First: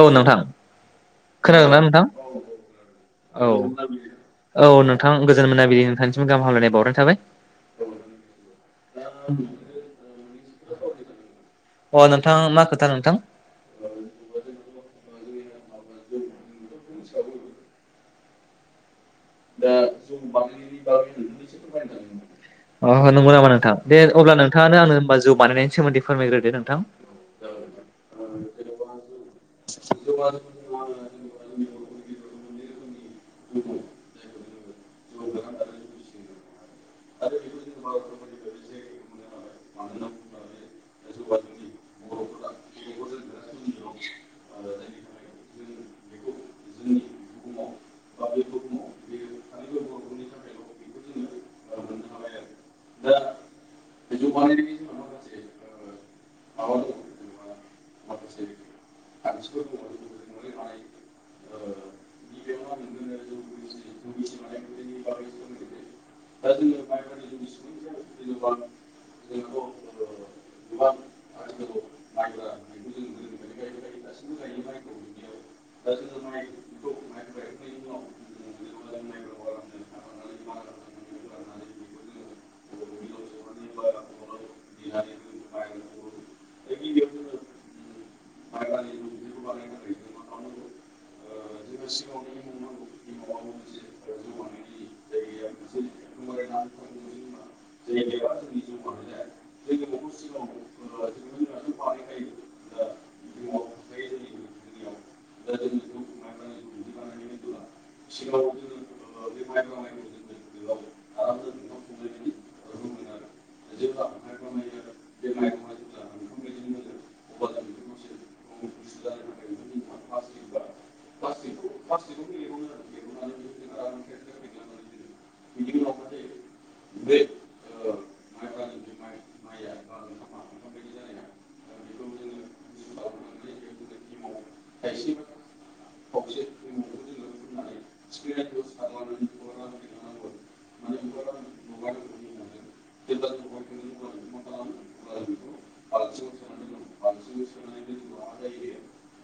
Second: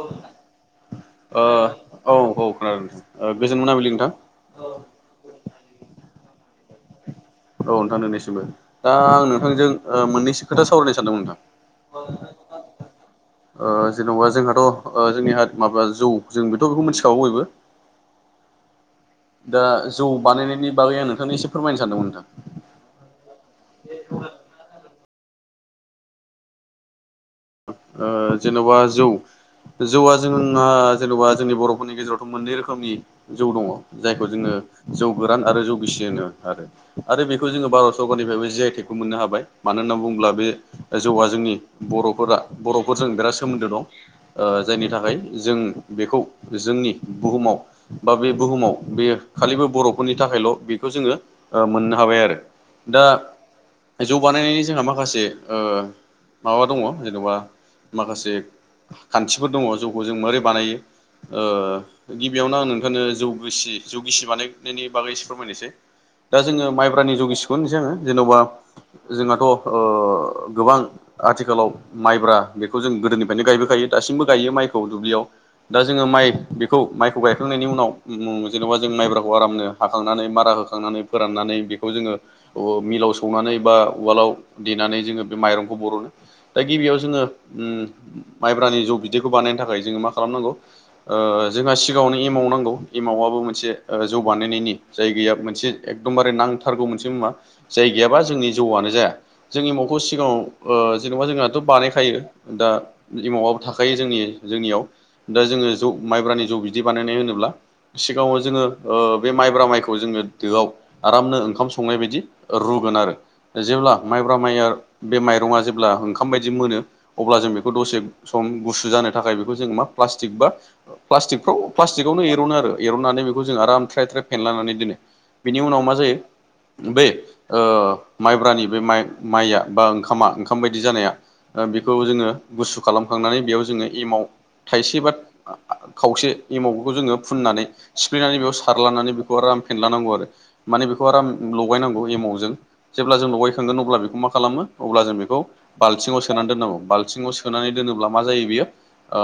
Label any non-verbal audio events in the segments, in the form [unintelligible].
औ नोंथां। ओ खोनादोंना नोंथां औ औ खोनादों नोंथां ओ औ गोजोन मोनाबिलि नोंथां। औ नोंथां गोजोन मोनाबिलि नोंथांसिमबो गाहामलायनाय बावरायनाय थाबाय। औ नोंथां नोंनिसिमबो दा आं नोंथांजों ओ मोननैसो खोथा सावरायनो सानदोंमोन नोंथां। अ नोंथां मा खोथा नो ओ जेनबा जोंहाथ' ओ जोंनि हाद माब्लाद जौ जों बेथ' बेखौ मिथिखागौ बयबो। [unintelligible] दा जौ बानायनायनि बागै आं नोंथांनो एसे फोरमायनो सानदोंमोन नोंथां अह नंगौ नामा नोंथां दे अब्ला नोंथाङानो आंनो होमबा जौ बानायनायनि सोमोन्दै फोरमायग्रोदो नोंथां। ओ जेन'बा जौ जौआ जों आ जेन'बा जोंनि बर'फोरनि गेजेरावथ' मोननै रोखोमनि। जौ दङ जायखौ जोङो जौ गोरान आरो जौ गिसि होनो आरो‌। आरो बेखौ जोङो भारत सरकारनिफ्रायबो जिआइटेकखौ मोननो हाबाय मानो होनना बुङोब्ला बे जौआ जोंनि बु बर'फोरा बर'फोरजों बिराद सोमोन्दो दं ओ जायनि थाखाय जों बेखौ जोंनि बुहुमाव बा बे बुहुमाव बेयो खालिबो बर'फोरनि थाखायल' बेखौ जोङो ओ मोननो हाबाय आरो दा जौ बानायनायनि जोंहा माखासे ओ माबा दङ जेन'बा माखासे खान्थिफोर दङ जौखौ जों मोबोरै बानायो। ओ गिबियावनो आं नोंथांनो जौगसि जौगिसि बानायनायनि बागै एसे फोरमायनोसै। दा जोङो माइब्रानि जौ गिसिखौन होनसै आङो जेन'बा जोंहाथ' ओ गोबां आथिखालाव माइब्रा बेखौ जों गोदोनिफायनो गायबोखायो दासिमबो गायो माइखौ दुब्लियाव दा जोङो माइ बेखौ माइखौ गायखां नायनि उनाव उम उम जेनबा जों माइब्राखौ आरामनो हाखांनानै मारा होखांनानै फोराननानै बेखौ जोङो मिलाव सौनानै बा उवालाव देनानै जोङो बे माइरंखौ बर'नो दा गिबियाव जोङो उम माइब्रानि जौ बिदैखौ बानायनो थाखाय जोङो मा खालामनांगौ ओ जोंहा सिगाङावनो एमाव नांगौ एमावाबाबो मोनसे ओ जौ बानायनायनि जायगाया मोनसे एक दमबारे नांथारगौ मोनसे मुवा। जाय गैयाबा जोंनि जौआनो जाया जों एमावखौ सिगाङाव ओ जेनबा जोंनाथ' बानायखायो। दा एमावाबो थाखायो जोंनि जोंनियाव दा जोङो जौ माइब्रानि जौ बिदि बानायनाय होनो ब्ला सिगाङाव जोङो ओ बे माइब्रा माइखौ जोङो दोआव आरामनो ओंखाम संनाय बायदि रुगोन आरो जेब्ला माइब्रा माइया बे माइरङा जेब्ला ओंखाम बायदि मोनो। अब्ला जों बेखौ दसे सम गुसु जानो थाखाय बेखौ जों मा प्लास्टिकबा फ्लास्टिकफ्राव प्लाटिकआव नो एरनो आरो एरननानै बेखौ जों आराम थ्राय थ्राय फेनलानानै दोनो बेनि उनाव मा जायो। बे ओ माइब्रानि बे माइ माइआ बा ओंखामा ओंखाम बायदि जानाया ओ बेखौ जोङो गुसु खालामखांनानै बेयाव जोङो एमाव थाइसे बा खावसे एमाव बेखौ जोङो फुननानै सिफ्लेनानै बेयाव सारलानानै बेखौ आराम फेनलानांगौ आरो माने बेखौ आराम लगायनांगौ एमावजों जेब्ला जों लगायखांगोन अब्ला बेखौ मा खालामो अब्ला जों बेखौ बाल्थिङाव सोनानै दोननांगौ बाल्थिङाव सोनानै दोनोब्ला मा जायो बियो ओ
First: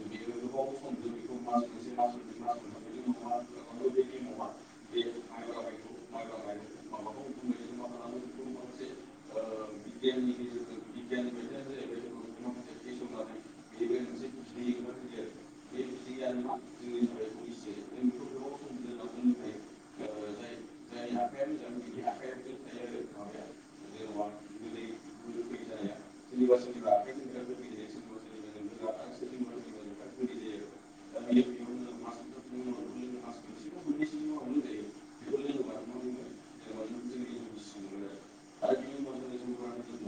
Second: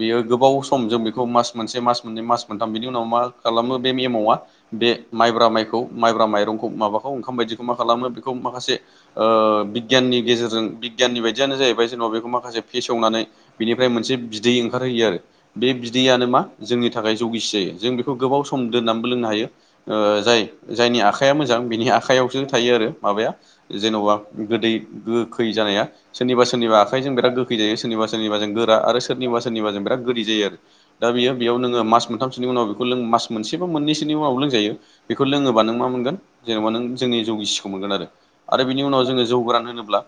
बेयो गोबाव सम जों बेखौ मास मोनसे, मास मोननै, मास मोनथाम बिनि उनाव मा खालामो बे एमावा बे माइब्रा माइखौ माइब्रा माइरंखौ माबाखौ ओंखाम बायदिखौ मा खालामो बेखौ माखासे ओ बिगियाननि गेजेरजों बिगियाननि बाय दियानो जाहैबाय जेनबा बेखौ माखासे फेसवनानै बिनिफ्राय मोनसे बिदै ओंखारहोयो आरो बे बिदैयनो मा आ जोंनि थाखाय जौ गिसि जायो जों बेखौ गोबाव सम दोननामबो लोंनो हायो ओ जाय जायनि आखायाव मोजां बिनि आखायावसो थायो आरो माबाया जेन'बा गोदै गोखै जानाया। सोरनिबा सोरनिबा आखाइजोंराद गोखै जायो सोरबा सोरनिबा जों गो खा आरो सोरनिबा सोरनिबाजों बिराद गोदै जायो आरो दा बेयो बेयावनोङो मास मोनथामसोनि उनाव मास मोनसे बाबो मोननैसोनि उनाव बेखौ लङोबा नों मा मोनगोन जेनेबा नों जोंनि जौ गिसिखौ मोनगोन आरो। बिनि उनाव जोङो जौगोरान होनोब्ला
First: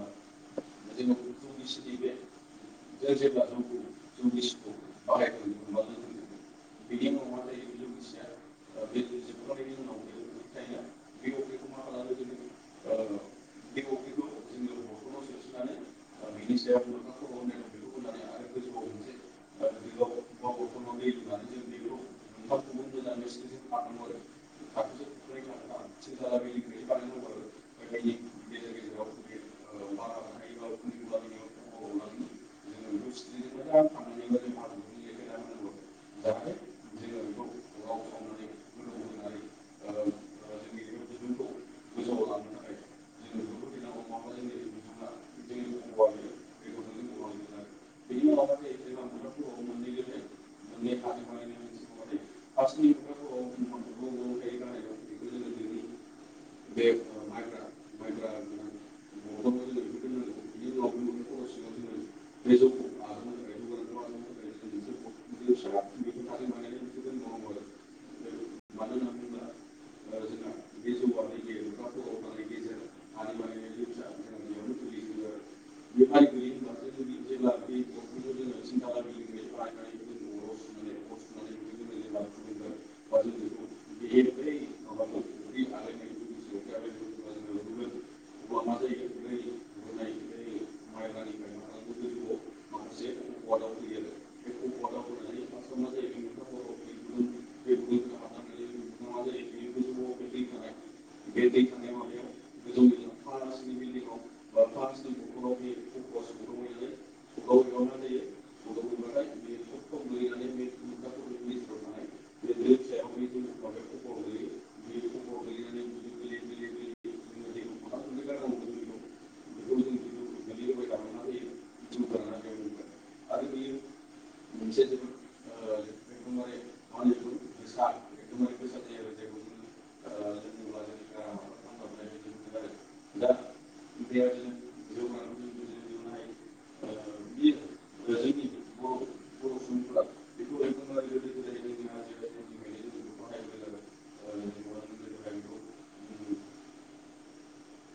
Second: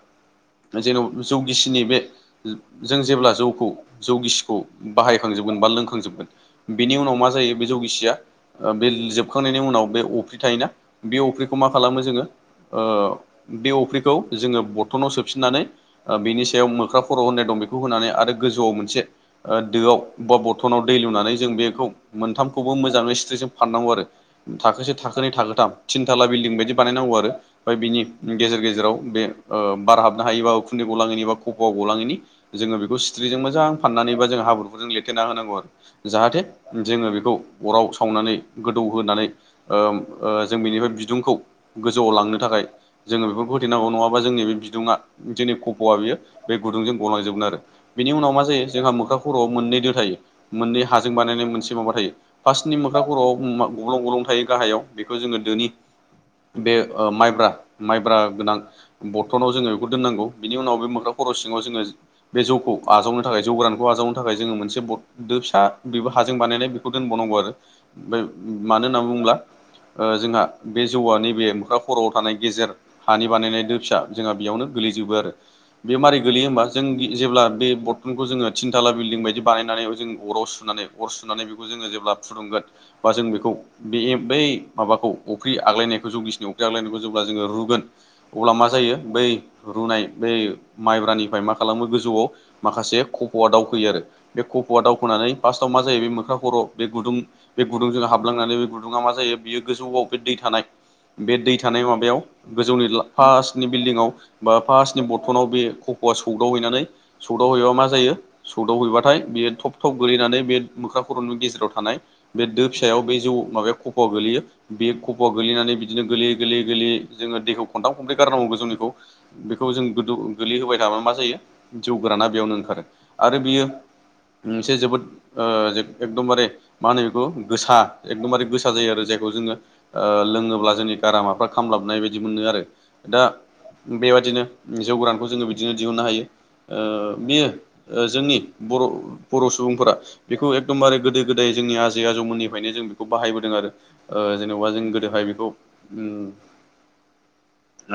जेन जौ गिसिनि बे जों जेब्ला जौखौ जौ गिसिखौ बाहायखांजोब बा लोंखांजोबगोन बेनि उनाव मा जायो बे जौ गिसिया बे जोबखांनायनि उनाव बे अफ्रि थायोना बे अफ्रिखौ मा खालामो जोङो बे अफ्रिखौ जोङो बर्थनाव सो फिननानै बिनि सायाव मोख्रा खर होननाय दं बे खौ होनानै आरो गोजौआव मोनसे दोआव बर्थनाव दै लुनानै जों बेखौ मोनथाम खौबो मोजाङै सिथ्रिजों फाननांगौ आरो थाखोसे थाखोनै थाखोथाम थिनथाला बिल्डिं बायदि बानायनांगौ आरो बिनि गेजेर गेजेराव बे बार हाब हायो उखुनदै गलांयिनि खफ गलांयिनि जोंङो बेखौ सिथ्रिजों मोजां फाननानै हब्रुफोरजो लिरथेना होनांगौ आरो जाहाथे जोङो बेखौ अराव सावनानै गोदौ होनानै ओ ओ जों बेनिफ्राय बिदुंखौ गोजौआव लांनो थाखाय जोङो बेफोरखौ होथैनांगौ नङाबा जोंनि बे बिदुङा जोंनि खफआ बियो बे गुदुंजों गलांजोबगोन आरो। बेनि उनाव मा जायो जोंहा मोखा खर'आव मोननै दो थायो मोननै हाजों बानायनाय मोनसे माबा थायो फार्स्टनि मोख्रा खर'आव गब्लं गब्लं थायो गाहायाव बेखौ जोङो दोनि बे ओ माइब्रा माइब्रा गोनां बर्थनाव जोङो दोननांगौ बिनि उनाव बे मोख्रा खर सिङाव जोङो बे जौखौ आजावनो थाखाय जौ गोरानखौ आजावनो थाखाय जोंङो मोनसे दो फिसा बेबो हाजों बानायनाय बेखौ दोनबावनांगौ आरो ओफ्राय मानो होनना बुङोब्ला ओ जोंहा बे जौआ नैबे मोख्रा खर'आव थानाय गेजेर हानि बानायनाय दो फिसा जोंहा बेयावनो गोलैजोबो आरो बे मारै गोलैयो होमबा जों जेब्ला बे बर्थनखौ जोङो थिनथाला बिल्डं बायदि बानायनानै जों अराव सुनानै अर सुनानै बेखौ जोङो जेब्ला फुदुंगोन बा जों बेखौ बे बै माबाखौ अफ्रि आग्लायनायखौ जगिसनि अफ्रि आग्लायनायखौ जेब्ला जोङो रुगोन अब्ला मा जायो बै रुनाय बै माइब्रानिफ्राय मा खालामो गोजौआव माखासे खफ'आ दावखोयो आरो बे खफ'आ दावखोननानै फार्स्टआव मा जायो बे मोख्रा खर' बे गुदुं बे गुदुंजों हाबलांनानै बे गुुंदुंआव मा जायो बे गोजौआव बे दै थानाय बे दै थानाय माबायाव गोजौनि फार्स्नि बिल्डिंआव बा फार्स्टनि बथनाव बे खफ'आ सौदाव हैनानै सौदावहैबा मा जायो सौदाव हैबाथाय बे थब थब गोलैनानै बे मोख्रा खर'नि गेजेराव थानाय बे दो फिसायाव बे जौ माबाया खफ'आव गोग्लैयो। बे खफ'आ गोलैनानै बिदिनो गोलैयै गोलैयै गोलैयै जोङो दैखौ खनथाम खनब्रै गारनांगौ गोजौनिखौ बेखौ जों गोदो गोलैहोबाय थाब्ला मा जायो जौ गोराना बेयावनो ओंखारो आरो बियो मोनसे जोबोद ओ एकदमबारे मा होनो बेखौ गोसा एकदमबारे गोसा जायो आरो जायखौ जोङो ओ लोङोब्ला जोंनि गारामाफ्रा खामलाबनाय बायदि मोनो आरो दा बेबादिनो जौ गोरान खौ जोङो बिदिनो दिहुननो हायो ओ बेयो जोंनि बर' बर' सुबुंफोरा बेखौ एकदमबारे गोदो गोदाय जोंनि आजै आजौमोननिफ्रायनो जों बेखौ बाहायबोदों आरो ओ जेनबा जों गोदोहाय बेखौ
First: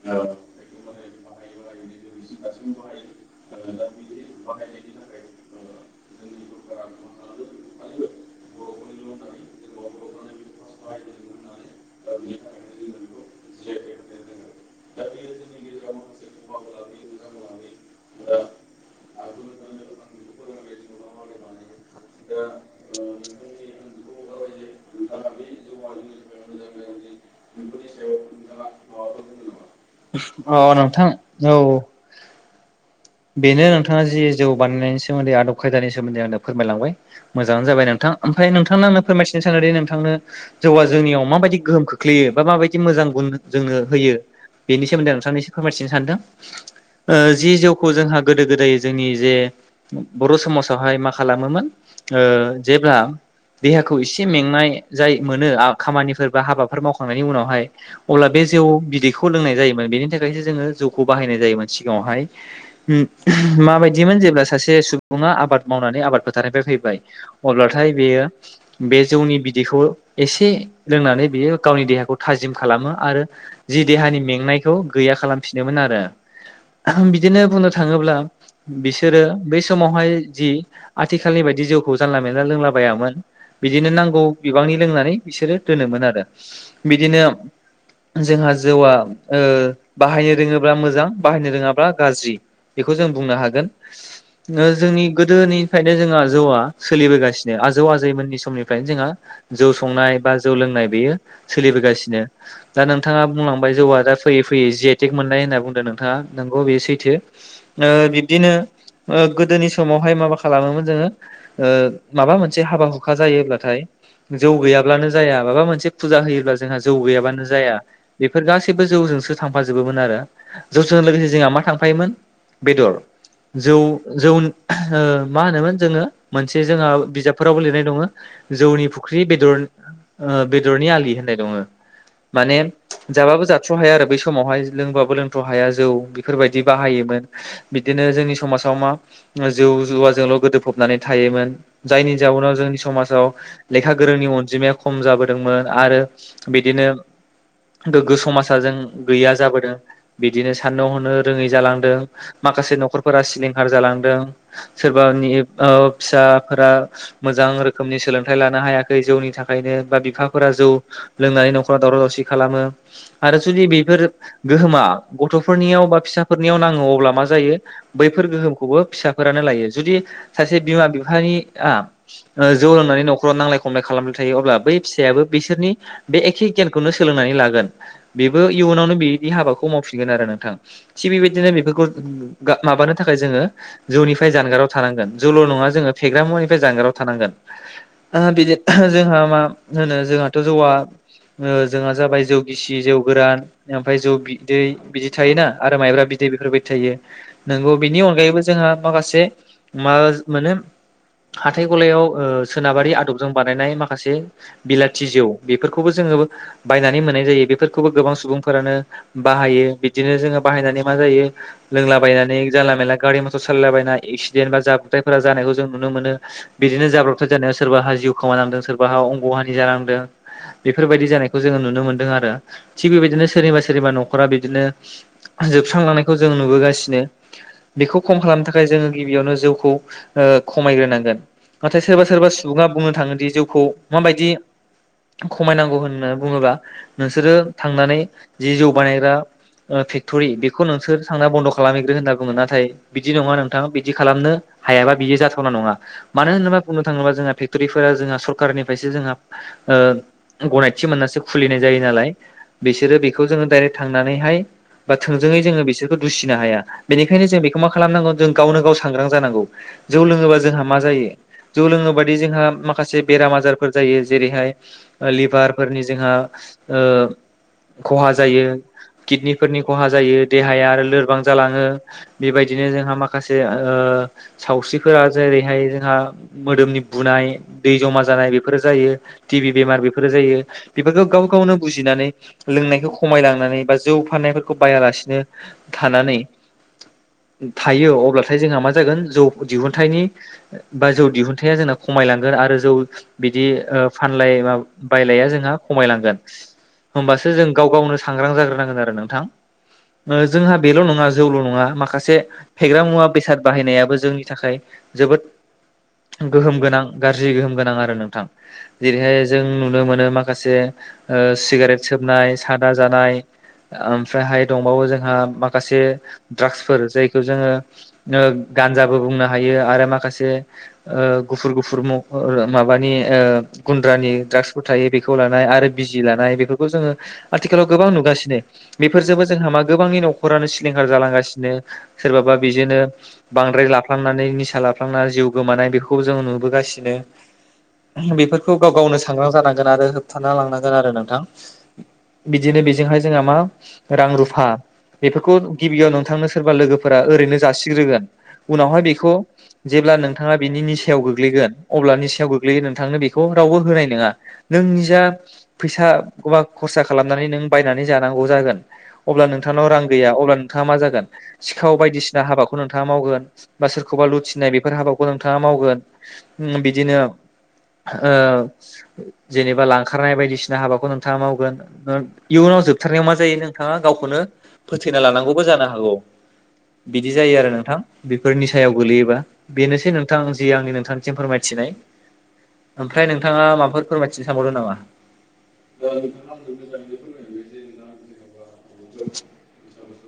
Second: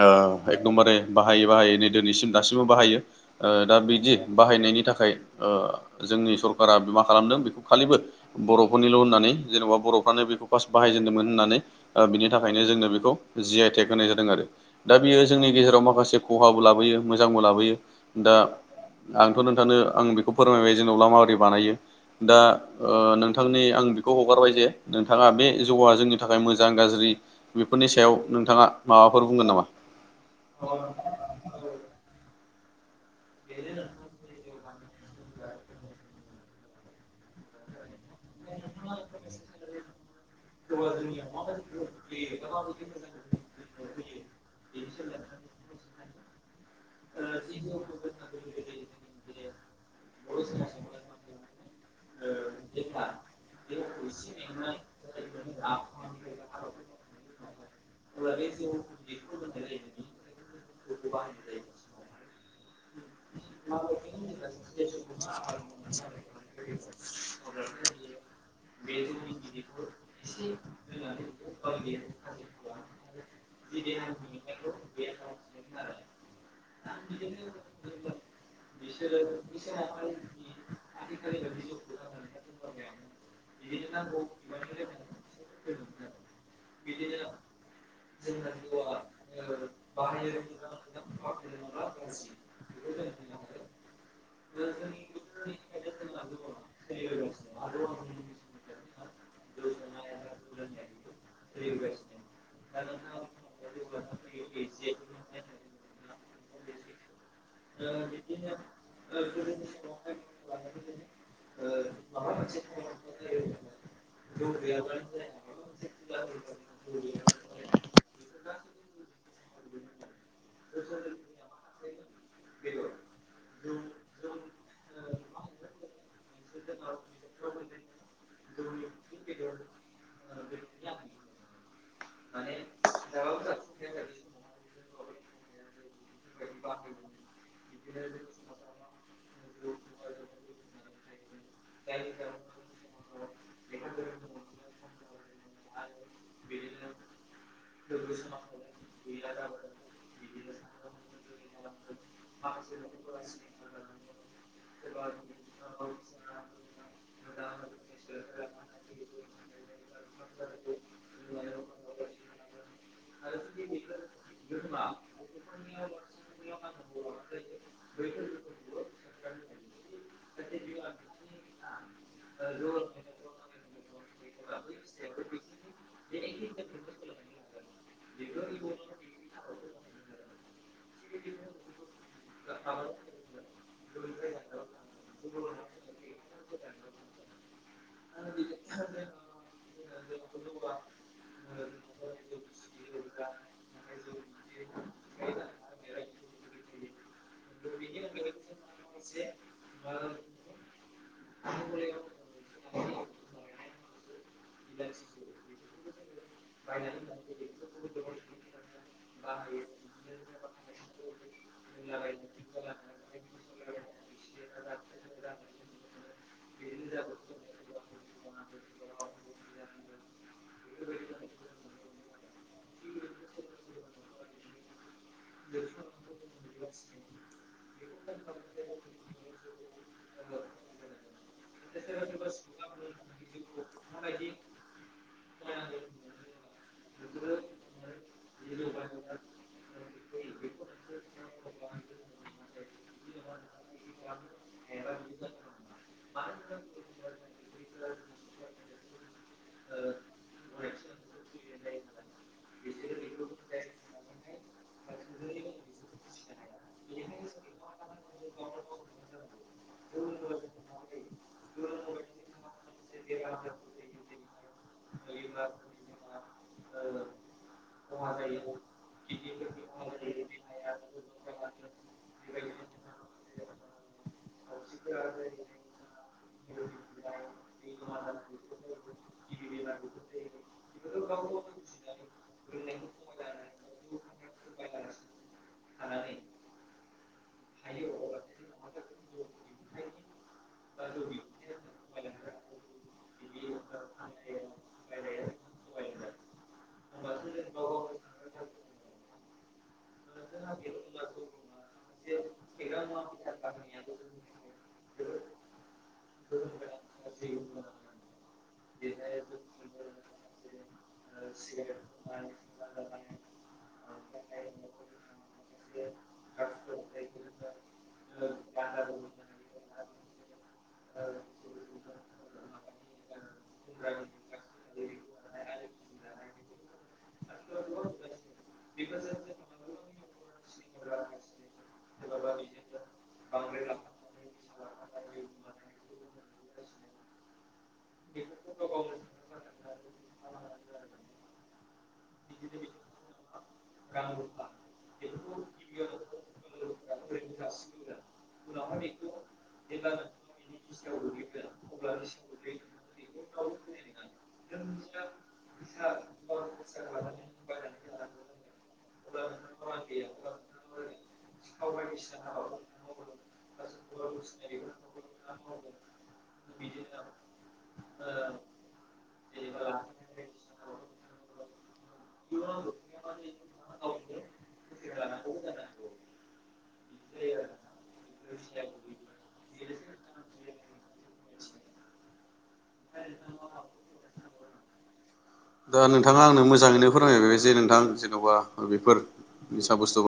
ओ एकदमबारे बाहायै बाहायै नै दोनैसिम दासिमबो बाहायो ओ दा बिदि बाहायनायनि थाखाय ओ जोंनि सरकारा मा खालामदों बेखौ खालिबो बर'फोरनिल' होननानै जेनबा बरफ्रानो बेखौ फार्स्ट बाहायजेनदोंमोन होननानै ओ बिनि थाखायनो जोंनो बेखौ जि आइ टेक होनाय जादों आरो दा बेयो जोंनि गेजेराव माखासे खहाबो लाबोयो मोजांबो लाबोयो दा आंथ नोंथांनो आं बेखौ फोरमायबाय जेनबा माबोरै बानायो दा ओ नोंथांनि आं खौ हगारबाय जे नोंथाङा बे जौआ जोंनि थाखाय मोजां गाज्रि बेफोरनि सायाव नोंथाङा माबा माबाफोर बुंगोन नामा? औ नोंथां औ बेनो नोंथाङा जि जौ बानायनायनि स सोमोन्दै आदब खायदानि सोमोन्दै आंनो फोरमायलांबाय मोजाङानो जाबाय नोंथां। ओमफ्राय नोंथांनो आं फोरमायथिनो सानो दि नोंथांनो जौआ जोंनियाव माबायदि गोहोम खोख्लैयो बा माबायदि मोजां गुन जोंनो होयो बेनि सोमोन्दै आं नोंथांनो इसे फोरमायथिनो सानदों। ओ जि जौखौ जोंहा गोदो गोदाय जोंनि जे बर' समाजावहाय मा खालामोमोन ओ जेब्ला देहाखौ एसे मेंनाय जाय मोनो खामानिफोर बा हाबाफोर मावखांनायनि उनावहाय अब्ला बे जौ बिदैखौ लोंनाय जायोमोन बेनि थाखायसो जोङो जौखौ बाहायनाय जायोमोन सिगाङावहाय उम माबादिमोन जेब्ला सासे सुबुं बुङा आबाद मावनानै आबाद फोथारनिफ्राय फैबाय अब्लाथाय बेयो बे जौनि बिदैखौ एसे लोंनानै बियो गावनि देहा खौ जिम खालामो आरो जि देहानि मेंनायखौ गैया खालामफिनोमोन आरो। बिदिनो बुंनो थाङोब्ला बिसोरो बै समावहाय जि आथिखालनि बायदि जिउखौ जानला मोनला लोंलाबायामोन। बिदिनो नांगौ बिबांनि लोंनानै बिसोरो दोनोमोन आरो। बिदिनो जोंहा जौआ ओ बाहायनो रोङोब्ला मोजां बाहायनो रोङाब्ला गाज्रि। बेखौ जों बुंनो हागोन ओ जोंनि गोदोनिफ्रायनो जोंहा जौआ सोलिबोगासिनो आजौ जौ आजैमोननि समनिफ्रायनो जोंहा जौ संनाय बा जौ लोंनाय बेयो सोलिबोगासिनो। दा नोंथाङा बुंलांबाय जौआ दा फैयै फैयै जि आइ टेक मोननाय होनना बुंदों नोंथाङा नोंगौ बेयो सैथो। ओ बिब्दिनो ओ गोदोनि समावहाय माबा खालामोमोन जोङो ओ माबा मोनसे हाबा हुखा जायोब्ला नाथाय जौ गैयाब्लानो जाया माबा मोनसे फुजा होयोब्ला जोंहा जौ गैयाबानो जाया बेफोर गा गसैबो जौजोंसो थांफाजोबोमोन आरो जौजों लोगोसे जोंहा मा थांफायोमोन बेदर। जौ जौ ओ मा होनोमोन जोङो मोनसे जोंहा बिजाबफोरावबो लिरनाय दङो जौनि फुख्रि बेदर ओ बेदरनि आलि होननाय दङो। माने जाबाबो जाथ्र' हाया आरो बै समावहाय लोंबाबो लोंथ्र' हाया जौ बेफोरबायदि बाहायोमोन। बिदिनो जोंनि समाजाव मा जौ जुवाजोंल' गोदोफबनानै थायोमोन। जायनि जाउनाव जोंनि समाजाव। लेखा गोरोंनि अनजिमाया खम जाबोदोंमोन आरो बिदिनो गोग्गो समाजाजों गैया जाबोदों बिदिनो साननो हनो रोङै जालांदों। माखासे न'खरफोरा सिलिंखार जालांदों सोरबानि ओ फिसाफोरा मोजां रोखोमनि सोलोंथाइ लानो हायाखै जौनि थाखायनो बा बिफाफोरा जौ । लोंनानै न'खराव दावराव दावसि खालामो आरो जुदि बेफोर गोहोमा गथ'फोरनियाव बा फिसाफोरनियाव नाङो अब अब्ला मा जायो बैफोर गोहोमखौबो फिसाफोरानो लायो जुदि सासे बिमा बिफानि आ ओ जौ लोंनानै नख'राव नांलाय खमलाय खालामबाय थायो अब्ला बै फिसायाबो बिसोरनि बे एखे गियानखौनो सो सोलोंनानै लागोन बेबो इयुनावनो बेदि हाबाखौ मावफिनगोन आरो नोंथां थिग बेबायदिनो बेफोरखौ गा माबानो थाखाय जोङो जौनिफ्राय जानगाराव थानांगोन जौल' नङा जोङो फेग्रा मुवानिफ्राय जानगाराव थानांगोन ओ बिदि ओ जोंहा मा होनो जोंहाथ' जौआ ओ जोंहा जाबाय जौ गिसि जौ गोरान ओमफाय जौ बिदै बिदि थायोना आरो माइब्रा बिदै बेफोरबायदि। थायो नोंगौ बेनि अनगायैबो जोंहा माखासे मा मोनो हाथाय गलायाव ओ सोनाबारि आदबजों बानायनाय माखासे बिलाथि जौ बेफोरखौबो जोङो बायनानै मोननाय जायो बेफोरखौबो गोबां सुबुंफोरानो बा बाहायो बिदिनो जोङो बाहायनानै मा जायो लोंलाबायनानै जानला मेला गारि मथर साललाबायना एक्सिडेन्ट बा जाब्रुथायफोरा जानायखौ जों नुनो मोनो। बिदिनो जाब्रबथाय जानायाव सोरबाहा जिउ खोमानांदों सोरबाहा अंगन जालांदों बेफोरबायदि जानायखौ जोङो नुनो मोनदों आरो थिग बेबायदिनो सोरनिबा सोरनिबा न'खरा बिदिनो जोबस्रांलांनायखौ जों नुबोगासिनो। बेखौ खम खालामनो थाखाय जोङो गिबियावनो जौखौ ओ खमायग्रोनांगोन। नाथाय सोरबा सोरबा सुबुङा बुंनो थाङोदि जौखौ माबायदि खमायनांगौ होननानै बुङोब्ला नोंसोरो थांनानै जि जौ बानायग्रा ओ फेक्ट'रि बेखौ नोंसोर थांना बन्द' खालामहैग्रो होनना बुङो नाथाय बिदि नङा नों नोंथाङा बिदि खालामनो हायाबा बियो जाथावना नङा। मानो होनोबा बुंनो थाङोब्ला जोंहा फेक्ट'रिफोरा जोंहा सरखारनिफ्रायसो जोंहा ओ गनायथि मोननास सो खुलिनाय जायो नालाय बेसोरो बेखौ जोंङो डाइरेक्ट थांनानैहाय बा थोंजोङै जोंङो बिसोरखो दुसिनो हाया बेनिखायनो जों बेखौ मा खालामनांगौ जों गावनो गाव सांग्रां जानांगौ जौ लोङोबा जोंहा मा जायो। जौ लोङोबादि जोंहा मा माखासे बेराम आजारफोर जायो जेरैहाय लिभारफोरनि जोंहा ओ खहा जायो, किदनि फोरनि खहा जायो देहाया आरो लोरबां जालाङो बेबायदिनो जोंहा माखासे ओ सावस्रिफोरा जेरैहाय जोंहा आ मोदोमनि बुनाय दै जमा जानाय बेफोरो जायो टिभि बेमार बेफोरो जायो बेफो गाव गावनो बुजिनानै लोंनायखौ खमायलांनानै बा जौ फाननायफोरखौ बायालासिनो थानानै थायो अब्लाथाय जोंहा मा जागोन जौ दिहुनथाइनि बा जौ दिहुनथाया जोंना खमायलांगोन आरो जौ बिदि ओ फानलाय बायलाया जोंहा खमायलांगोन। होमबासो जों गाव गावनो सांग्रां जाग्रोनांगोन आरो नोंथां ओ जोंहा बेल' नङा जौल' नङा माखासे फेग्रा मुवा बेसाद बाहायनायाबो जोंनि थाखाय जोबोद गोहोम गोनां गाज्रि गोहोम गोनां आरो नोंथां जेरैहाय जों नुनो मोनो माखासे ओ सिगारेट सोबनाय सादा जानाय ओमफ्रायहाय दंबावो जों हा माखासे द्राग्सफोर जायखौ जोङो ओ गान्जाबो बुंनो हायो आरो माख खासे ओ गुफुर गुफुर माबानि ओ गुन्द्रानि द्रागसफोर थायो बे खौ लानाय आरो बिजि लानाय बेफोरखौ जोङो आथिखालाव गोबां नुगासिनो बेफोरजोबो जोंहा मा गोबांनि न'खरानो सिलिंखार जालांगासिनो सोरबाबा बिजोंनो बांद्राय लाफ्लांनानै निसाला जाफ्लांना जिउ गोमानाय बेखौ जों नुबोगासिनो। बेफोरखौ गाव गावनो सांग्रां जानांगोन आरो होबथाना लांनांगोन आरो नोंथां । बिदिनो बेजोंहाय जोंहा मा रां रुफा बेफोरखौ गिबियाव नोंथांनो सोरबा लोगोफोरा ओरैनो जासिग्रोगोन । उनावहाय बेखौ जेब्ला नोंथाङा बिनि निसायाव गोग्लैगोन अब्ला निसायाव गोग्लैयो नोंथांनो बेखौ रावबो होनाय नोङा । नों निजा फैसाखौबा खरसा खालामनानै नों बायनानै जानांगौ जागोन अब्ला नों- थांनाव रां गैया अब्ला नोंथाङा मा जागोन? सिखाव बायदिसिना हाबाखौ नोंथाङा मावगोन बा सोरखौबा लुथिनाय बेफोर हाबाखौ नोंथाङा मावगोन । उम बिदिनो ओ जेनेबा लांखारनाय बायदिसिना हाबाखौ नोंथाङा मावगोन । ओ इयुनाव जोबथारनायाव मा जायोनो बिथाङा गावखौनो फोथैना लानांगौबो जानो हागौ! बिदि जायो आरो नोंथां बेफोर निसायाव गोलैयोबा बेनोसै नोंथां जि आंनि नोंथांनिसिम फोरमायथि- नाय । ओमफ्राय नोंथाङा माबाफोर फोरमायथिनो सानबावदो नामा? दा नोंथाङा आंनो मोजाङैनो फोरमायबाय जे नोंथां जेन'बा ओ बेफोर निसा बुस्थु